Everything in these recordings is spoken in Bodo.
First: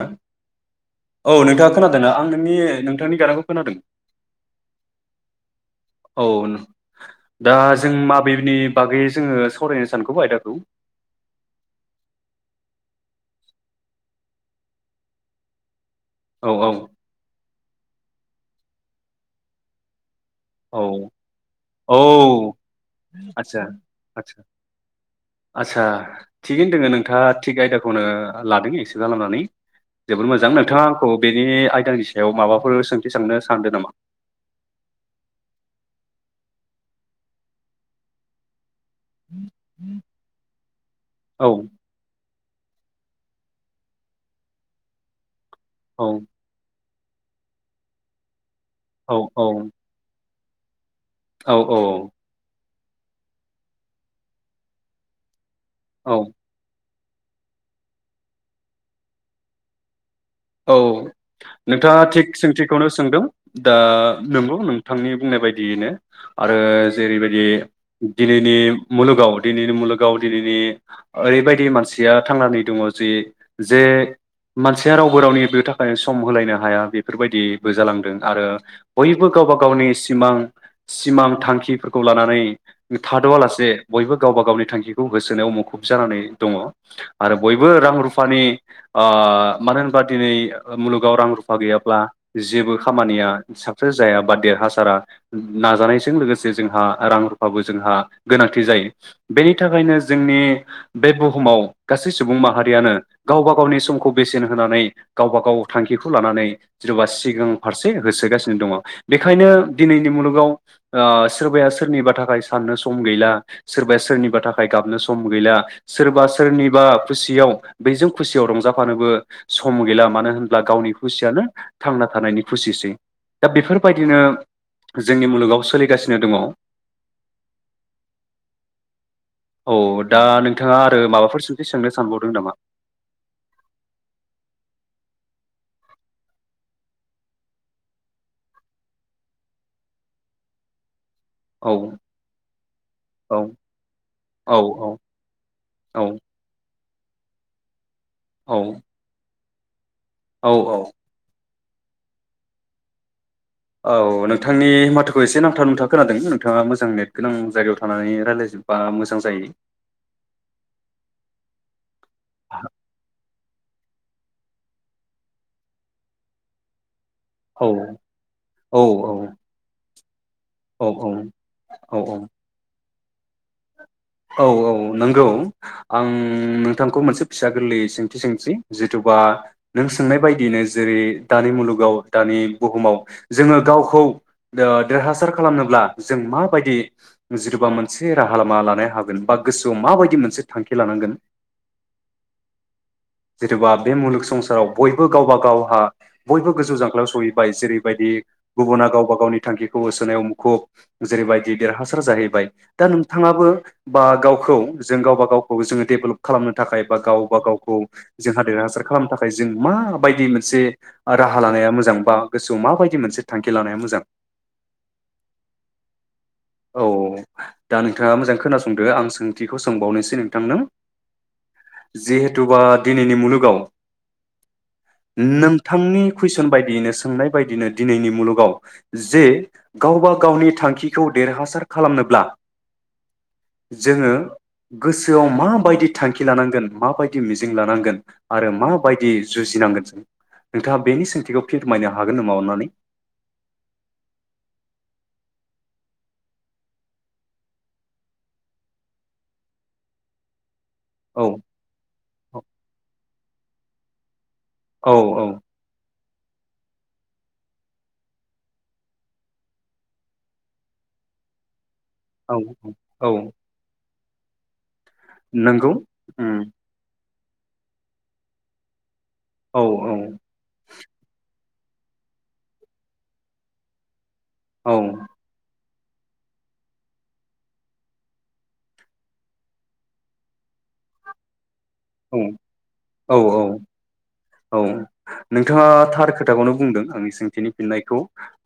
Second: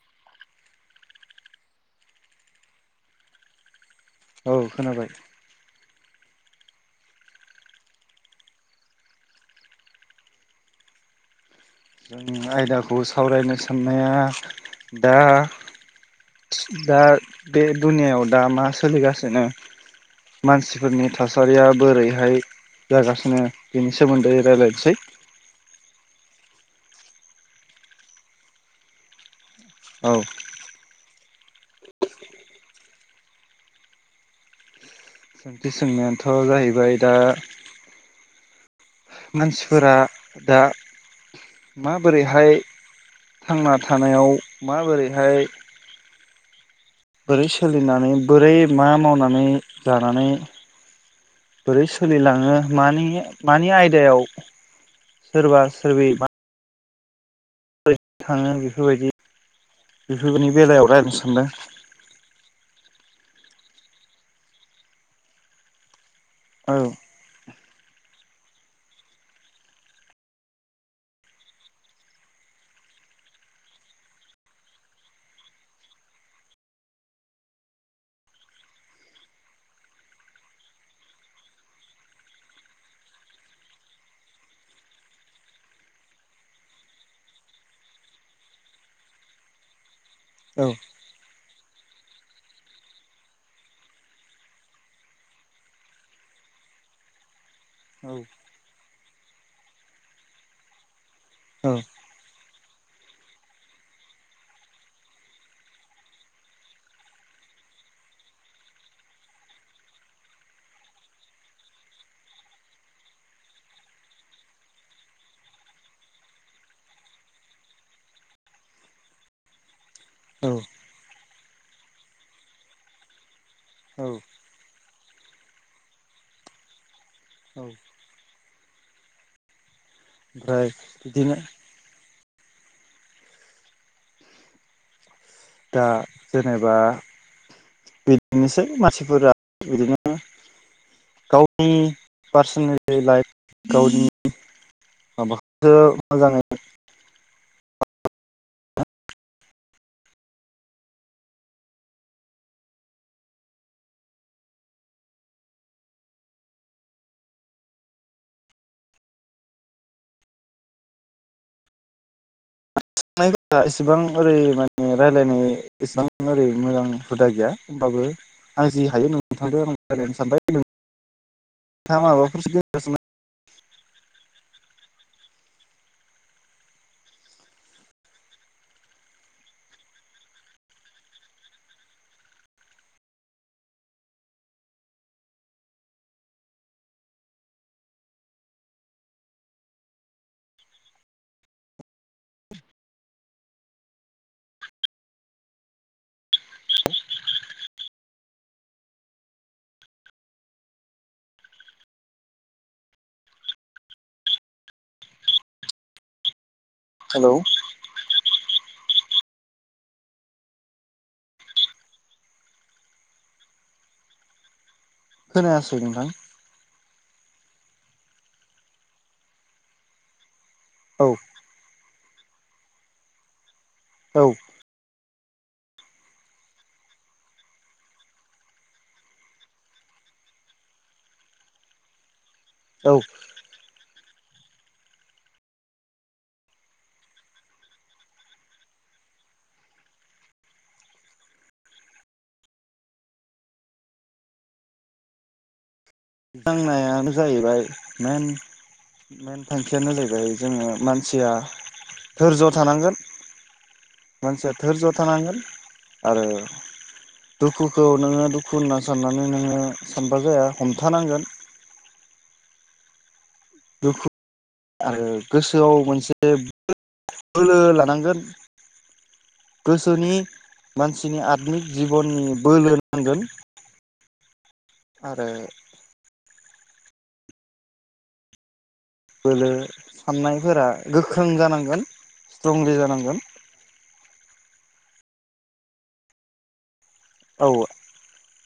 ह औ नोंथाङा खोनादोंना आं नोंनि नोंथांनि गारांखौ खोनादों औ खोनाबाय औ दा जों माबेनि बागै जोङो सावरायनो सानगौ आयदाखौ जों आयदाखौ सावरायनो साननाया दा औ औ दा बे दुनियाआव दा मा सोलिगासिनो औ मानसिफोरनि थासारिया औ बोरैहाय जागासिनो आदसा बेनि सोमोन्दै आदसा राय्लायनोसै आदसा थिगैनो दोङो नोंथाङा थिग आयदाखौनो लादों एक्सेप्ट खालामनानै औ जोबोद मोजां नोंथाङा आंखौ बेनि आयदानि सायाव माबाफोर सोंथि साननो सानदों नामा सोंथि सोंनायाथ' जाहैबाय दा मानसिफोरा दा औ माबोरैहाय थांना थानायाव माबोरैहाय औ बोरै सोलिनानै बोरै मा औ मावनानै जानानै औ औ बोरै सोलिलाङो मानि मानि आयदायाव सोरबा सोरबि औ औ मा थाङो बेफोरबायदि बेफोरनि औ बेलायाव रायज्लायनो सानदों। नोंथाङा थिग सोंथि खौनो सोंदों दा नंगौ नोंथांनि बुंनाय बायदियैनो आरो औ जेरैबायदि दिनैनि मुलुगाव दिनैनि मुलुगाव दिनैनि ओरैबायदि मानसिया थांनानै दङ जि जे मानसिया राव वबो रावनि बे थाखायनो सम होलायनो हाया बेफोरबायदिबो जालांदों आरो बयबो गावबा गावनि सिमां सिमां थांखिफोरखौ लानानै थाद'आ लासे बयबो गावबा गावनि थांखिखौ होसोनायाव मुखुब जानानै दङ आरो बयबो रां रुफानि ओ मानो होन दिनै औ मुलुगाव रां रुफा गैयाब्ला जेबो खामानिया साक्सेस जाया बा देरहासारा नाजानायजों लोगोसे जोंहा रां रुफाबो जोंहा औ गोनांथि जायो बेनि थाखायनो जोंनि बे बुहुमाव औ गासै सुबुं माहारियानो गावबा गावनि समखौ बेसेन होनानै गावबा गाव थांखिखौ लानानै जेन'बा सिगां फारसे होसोगासिनो दङ बेखायनो दिनैनि मुलुगाव ओ सोरबाया सोरनिबा थाखाय साननो सम गैला सोरबाया सोरनिबा थाखाय गाबनो सम गैला सोरबा सोरनिबा खुसियाव बैजों खुसियाव रंजाफानोबो सम गैला मानो औ होनब्ला गावनि खुसियानो थांना थानायनि खुसिसै दा औ बेफोरबायदिनो जोंनि मुलुगाव सोलिगासिनो दङ औ औ दा नों ओमफ्राय नोंथाङा आरो बिदिनो माबाफोर सोंथि सोंनो सानबाव दों नामा दा जेनेबा बिदिनोसै मानसिफोरा बिदिनो औ गावनि पार्सनेल औ लाइफ गावनि औ माबाखौसो औ मोजाङै औ औ औ औ नोंथांनि माथोखौ एसे नांथाब नुथा खोनादों नोंथाङा मोजां नेट गोनां जायगायाव थानानै रायलायजोबबा मोजां जायो [unintelligible] एसेबां ओरै माने रायलायनाय एसेबां ओरै मोजां हुदा गैया औ होमबाबो आं औ जि हायो नोंथांंदो रायलायनो सानबाय औ औ नोंथाङा औ माबाफोर [unintelligible] औ औ नंगौ आं नोंथांखौ मोनसे फिसा गोरलै सोंथि सोंनोसै जिथुबा नों सोंनाय बायदियैनो जेरै दानि मुलुगाव दानि बुहुमाव जोङो गावखौ ओ देरहासार खालामनोब्ला जों माबायदि जिथुबा मोनसे राहा लामा लानाय हागोन बा गोसोआव माबायदि मोनसे थांखि लानांगोन जेन'बा बे मुलुग संसाराव बयबो गावबा गावहा बयबो गोजौ जांख्लायाव सहैबाय जेरैबायदि गुबुना गावबा गावनि थांखिखौ होसोनायाव मुखुब जेरैबायदि देरहासार जाहैबाय दा नोंथाङाबो बा गावखौ जों गावबा गावखौ जोङो डेभेलप खालामनो थाखाय बा हेलौ गावबा गावखौ जोंहा देरहासार खालामनो था जों माबायदि मोनसे राहा लानाया मोजां बा गोसोआव माबायदि मोनसे थांखि लानाया मोजां खोनायासै नोंथां औ दा नोंथाङा मोजां खोना सोंदो आं सोंथिखौ सोंबावनोसै नोंथां नो औ जिहेथुबा दिनैनि मुलुगाव औ नोंथांनि कुइसन बायदियैनो सोंनाय बायदियैनो दिनैनि मुलुगाव जे गावबा गावनि थांखिखौ देरहासार खालामनोब्ला औ जोङो गोसोआव माबायदि थांखि लानांगोन माबायदि मिजिं लानांगोन आरो माबायदि जुजिनांगोन जों नोंथाङा बेनि सोंथिखौ फोरमायनो हागोन नामा अन्नानै दांनायानो जाहैबाय मेन थांखियानो जाहैबाय जोङो औ मानसिया दोरज थानांगोन मानसिया धोरज' औ औ थानांगोन आरो दुखुखौ नोङो दुखु होनना साननानै नोङो सानबा जाया हमथानांगोन औ औ दुखु आरो नंगौ गोसोआव मोनसे उम बोलो लानांगोन औ गोसोनि मानसिनि आ आनिक जिबननि बोलो नांगोन औ आरो बोलो साननायफोरा गोख्रों जानांगौ औ सिथ्रंलि औ जानांगोन औ औ नोंथाङा थार खोथाखौनो बुंदों आंनि औ सोंथिनि फिननायखौ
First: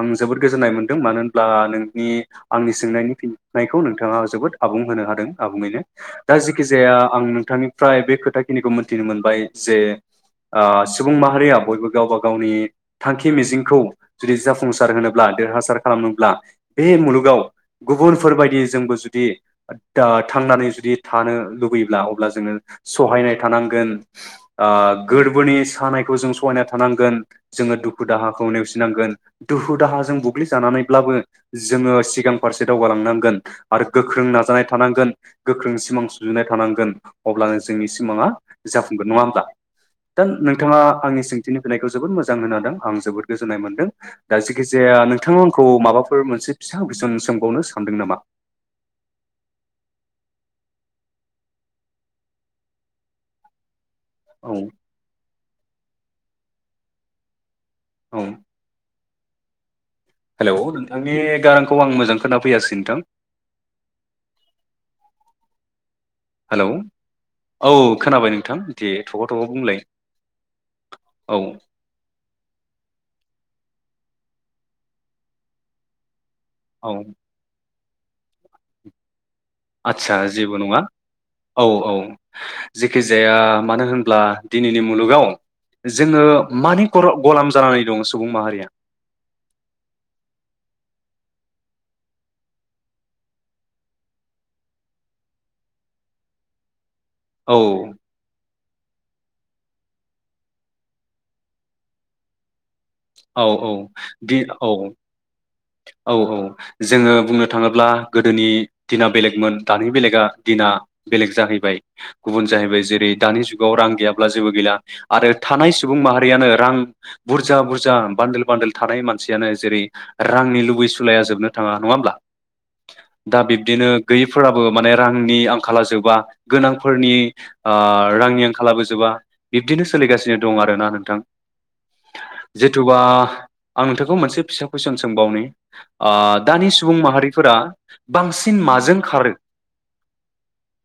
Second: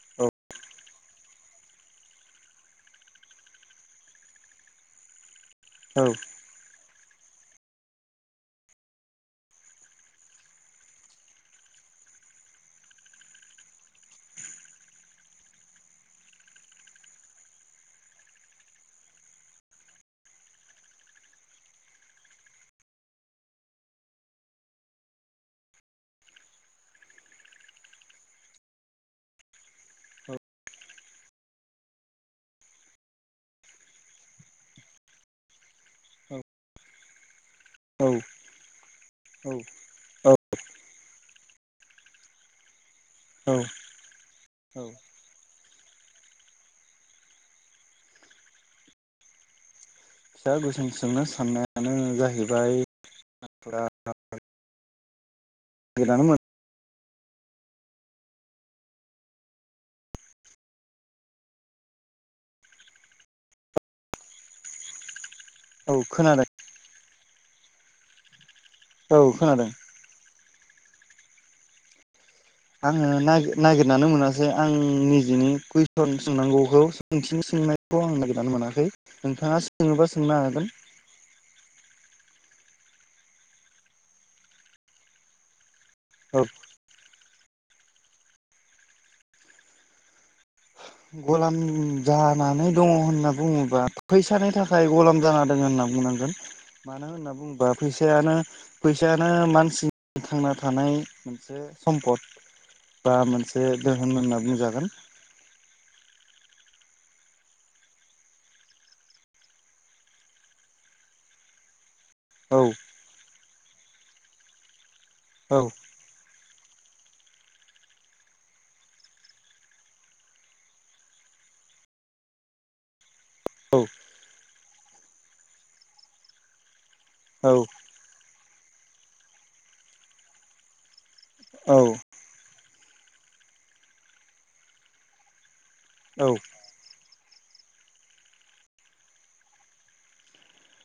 आं जोबोद गोजोननाय मोन्दों मानो होनब्ला नोंनि आंनि सोंनायनि फिननायखौ नोंथाङा जोबोद आबुं होनो हादों आबुङैनो औ औ दा जेखि जाया आं नोंथांनिफ्राय बे खोथा खिनिखौ मोनथिनो मोनबाय जे ओ सुबुं माहारिया बयबो गावबा गावनि थांखि मिजिंखौ जुदि जाफुंसार होनोब्ला देरहासार खालामनोब्ला बे मुलुगाव गुबुनफोरबायदि जोंबो जुदि दा थांनानै जुदि थानो लुबैयोब्ला अब्ला जोङो सहायनाय थानांगोन ओ गोरबोनि सानायखौ जों सहायना थानांगोन जोङो दुखु दाहाखौ नेवसिनांगोन दुखु दाहाजों बुग्लिजानानैब्लाबो जोङो सिगां फारसे दावगालांनांगोन आरो गोख्रों नाजानाय थानांगोन गोख्रों सिमां सुजुनाय थानांगोन अब्लानो जोंनि सिमाङा जाफुंगोन नङा होमबा औ दा औ नोंथाङा आंनि सोंथिनि फैनायखौ जोबोद मोजां होनो हादों आं जोबोद औ गोजोननाय औ मोनदों दा जेखिजाया नोंथांङा आंखौ माबाफोर मोनसे फिसा कुइसन सोंबावनो सानदों नामा फिसा गोसोम सोंनो साननायानो जाहैबाय [inaudible] उम बिदानो मोन औ हेलौ नोंथांनि गारांखौ आं मोजां खोनाफैयासै नोंथां औ खोनादों हेलौ औ खोनाबाय नोंथां दे औ थग' थग' खोनादों बुंलाय औ आङो नागि नागिरनानै मोनासै आं निजेनि कुइसन सोंनांगौखौ औ सोथिंनि सोंनाय खौ आं नागिरनानै मोनाखै नोंथाङा सोङोबा आदसा सोंनो जेबो हागोन नङा औ औ जेखि जाया मानो होनब्ला दिनैनि मुलुगाव जोङो औ मानि खर गलाम जानानै दं सुबुं माहारिया गलाम जानानै दङ होनना बुङोबा फैसानि थाखाय गलाम जाना दङ होनना बुंनांगोन मानो होनना औ बुङोबा फैसायानो फैसायानो मानसिनि थांना थानाय मोनसे सम्पद बा औ मोनसे औ दोहोन बे होनना औ बुंजागोन औ औ जोङो बुंनो थाङोब्ला गोदोनि दिना बेलेगमोन दानि बेलेगा दिना बेलेग जाहैबाय गुबुन औ जाहैबाय जेरै दानि जुग आव रां गैयाब्ला जेबो गैला आरो औ थानाय सुबुं माहारियानो रां बुरजा बुरजा जा बान्दोल बान्दोल थानाय मानसियानो जेरै रांनि लुबैसुलाया जोबनो थाङा नङा होमब्ला दा औ बिब्दिनो गैयैफोराबो बो माने रांनि आंखाला जोबा गोनां फोरनि औ ओ रांनि आं खालाबो जोबा बिब्दिनो सोलिगासिनो दं आरोना नोंथां औ जिथुबा आं नोंथांखौ मोनसे फिसा कुइसन सोंबावनो ओ औ दानि सुबुं माहारि फोरा बांसिन माजों खारो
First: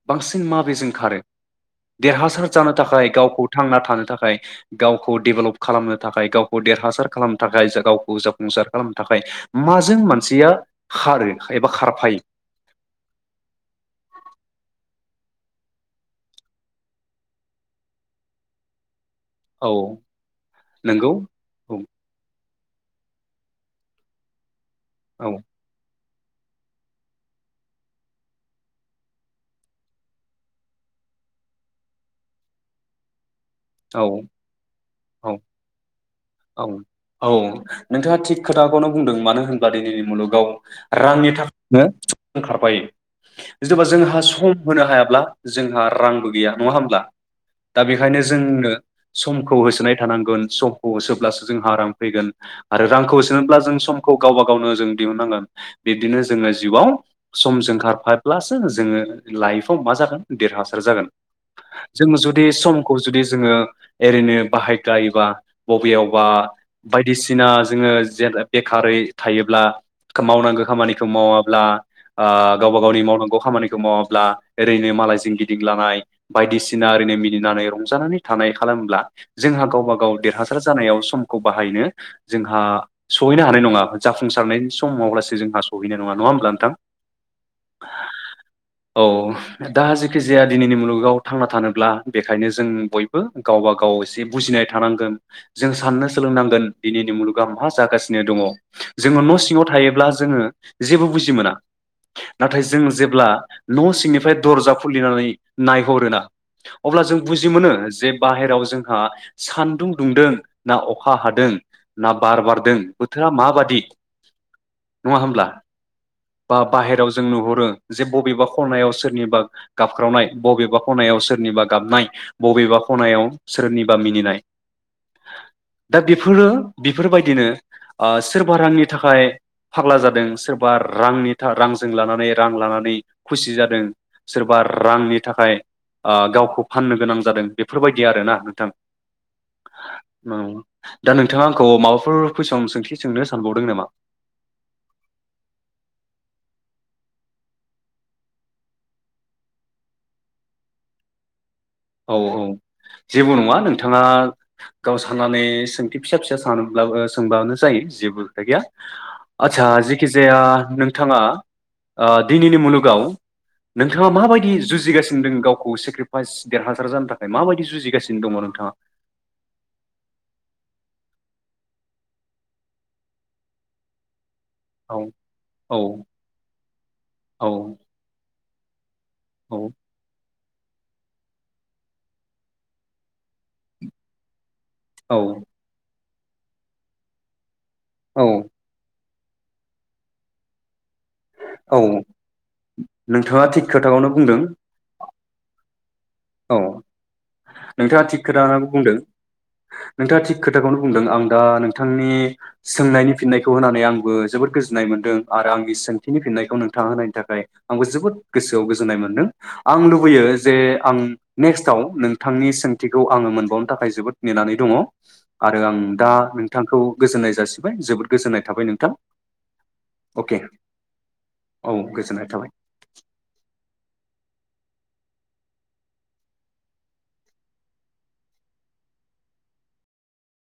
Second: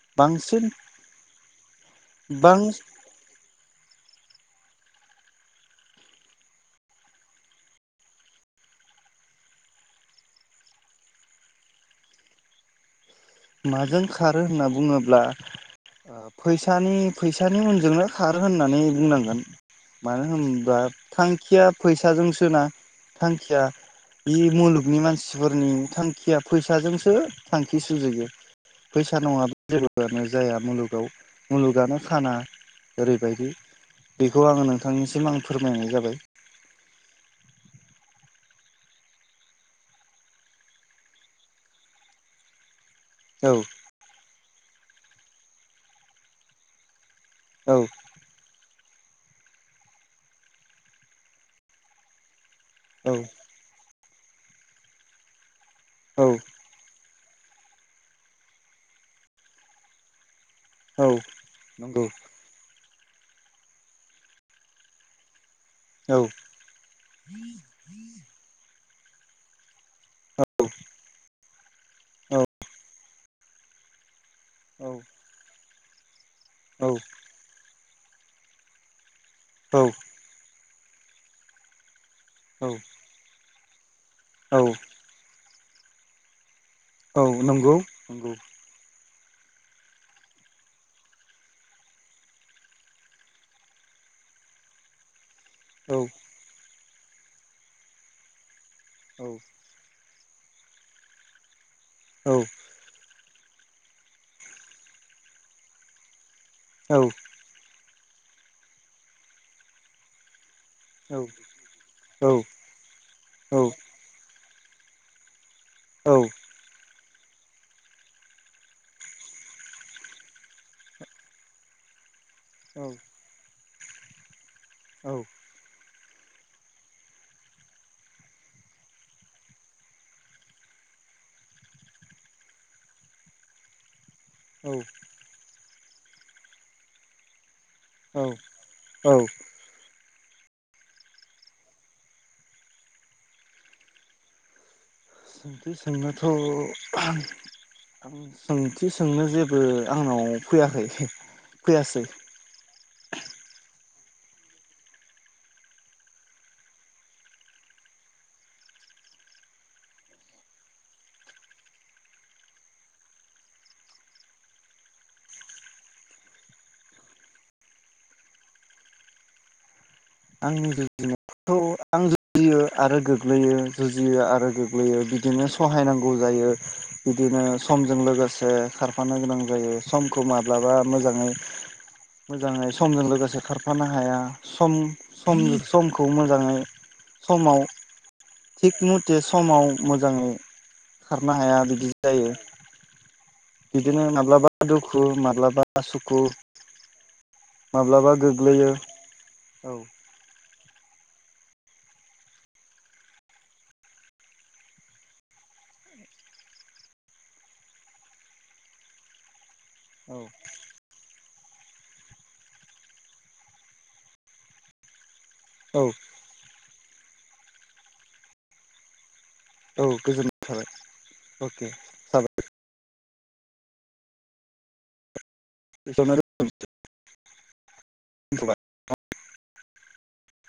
बांसिन माबेजों खारो देरहासार बां जानो थाखाय गावखौ थांना थानो थाखाय गावखौ डेभेलप खालामनो थाखाय देरहासार खालामनो थाखाय गावखौ जाफुंसार खालामनो थाखाय माजों मानसिया खारो एबा खारफायो माजों खारो होनना बुङोब्ला फैसानि फैसानि उनजोंनो खारो होननानै बुंनांगौ औ मानो होनोबा नंगौ थांखिया औ फैसाजोंसोना थांखिया [unintelligible] नि औ मानसिफोरनि थांखि फैसाजोंसो थांखि सुजुयो फैसा नङाबा जेबोआनो जाया मुलुगाव मुलुगानो खाना ओरैबायदि औ बेखौ आं नोंनिसिम औ आं फोरमायनाय जाबाय औ औ नोंथाङा थिग खोथाखौनो बुंदों मानो होनबा दिनैनि मुलुगाव रांनि थाखायनो खारफायो औ जेन'बा जोंहा सम होनो हायाब्ला जोंहा रांबो गैया नङा होमब्ला औ दा बेखायनो जोंनो समखौ होसोनाय थानांगोन समखौ [unintelligible] सो जोंहा रां फैगोन आरो औ रांखौ हो सोनोब्ला जों सम खौ गावबा गावनो जों दिहुननांगोन बिदिनो जोङो जिउआव समजों खारफाब्लासो जोङो लाइफआव मा जागोन देरहासार औ जागोन नंगौ जोंङो जुदि सम जुदि जोङो ओरैनो बाहायनाय जायोब्ला औ बा बायदिसिना जोङो जेन खारै थायोब्ला औ मावनांगौ खामानिखौ माव [unintelligible] ओ औ गावबा गावनि मावनांगौ खामानिखौ मावाब्ला ओरैनो औ मालायजोंं गिदिंलाबायनाय बायदिसिना औ ओरैनो मिनिना जानानै थानाय खालामोब्ला जोंहा गावबा गाव देरहास जानायाव समखौ बाहायनो जोंहा औ सहैनो हानाय नङा औ जाफुंसारनायनि समावब्लासो जोंहा [unintelligible] नङा होमब्ला नोंथां औ नंगौ नंगौ औ दा जेखि जाया दिनैनि मुलुगाव थांना थानोब्ला बेखायनो जों बयबो गावबा गाव एसे बुजिनाय थानांगोन जों औ साननो सोलोंनांगोन दिनैनि मुलुगा मा जागासिनो दङ जोङो औ न' सिङाव थायोब्ला जोङो जेबो बुजि मोना औ नाथाय जों जेब्ला ब्ला न' सिंनिफ्राय दरजा खुलिनानै नायहरोना अब्ला जों बुजि मोनो जे बाहेराव जोंहा सान्दुं दुंदों ना अखा औ हादों ना बार बारदों बोथोरा माबादि नङा होमब्ला औ बा बाहेरायाव जों नुहरो जे बबेबा खनायाव सोरनिबा गाबख्रावनाय बबेबा खनायाव सोरनिबा गाबनाय बबेबा खनायाव सोरनिबा मिनिनाय दा बेफोरो बेफोरबायदिनो ओ सोरबा रांनि थाखाय फाग्ला जादों सोरबा रांनि रांजों लानानै रां लानानै खुसि जादों सोरबा रांनि थाखाय आ गावखौ फाननो गोनां जादों बेफोरबायदि आरोना नोंथां औ औ दा नोंथाङा आंखौ माबाफोर कुइसन सोंथि सोंनो सानबावदों नामा सोंथि सोंनोथ' सोंथि सोंनो जेबो आंनाव फैयाखै फैयासै औ औ जेबो नङा नोंथाङा गाव साननानै सोंथि फिसा फिसा सानब्लाबो सोंबानो जायो जेबो खोथा गैया आदसा जेखि जाया नोंथाङा ओ दिनैनि मुलुगाव नोंथाङा माबायदि जुजिगासिनो दं गावखौ सेक्रिफाइस देरहासार जानो थाखाय माबायदि जुजिगासिनो दङ नोंथाङा आंनि जुजिनायखौ आं जुजियो आरो गोग्लैयो जुजियो आरो औ गोग्लैयो बिदिनो औ सहायनांगौ जायो बिदिनो औ समजों लोगोसे फानो गोनां जायो समखौ माब माब्लाबा मोजाङै मोजाङै समजों लोगोसे खारफानो हाया सम औ समनि समख खौ मोजाङै समाव औ थिक मुथ जे समाव मोजाङै खारनो हाया बिदि औ जायो नोंथाङा थिग बिदिनो खोथाखौनो बुंदों माब्लाबा दुखु माब्लाबा सुखु औ नोंथाङा माब्लाबा थिग खोथाखोनो गोग्लैयो बुंदों औ नोंथाङा थिग खोथा खोथाखौनो बुंदों आं दा नोंथांनि सोंनायनि फिननायखौ होनानै आंबो जोबोद गोजोननाय मोनदों आरो आंनि सोंथिनि फिन्नायखौ नोंथाङा होनायनि थाखाय आंबो जोबोद गोसोआव गोजोननाय मोन्दों आं औ लुबैयो जे आं नेकस्टआव नोंथांनि सोंथिखौ आङो मोनबावनो थाखाय जोबोद नेनानै दङ आरो आं औ दा नोंथांखौ गोजोन्नाय जासिबाय जोबोद गोजोननाय थाबाय नोंथां औ अके गोजोननाय थाबाय अके औ गोजोननाय थाबाय जाबाय बेखौनो रों दोनथ'बाय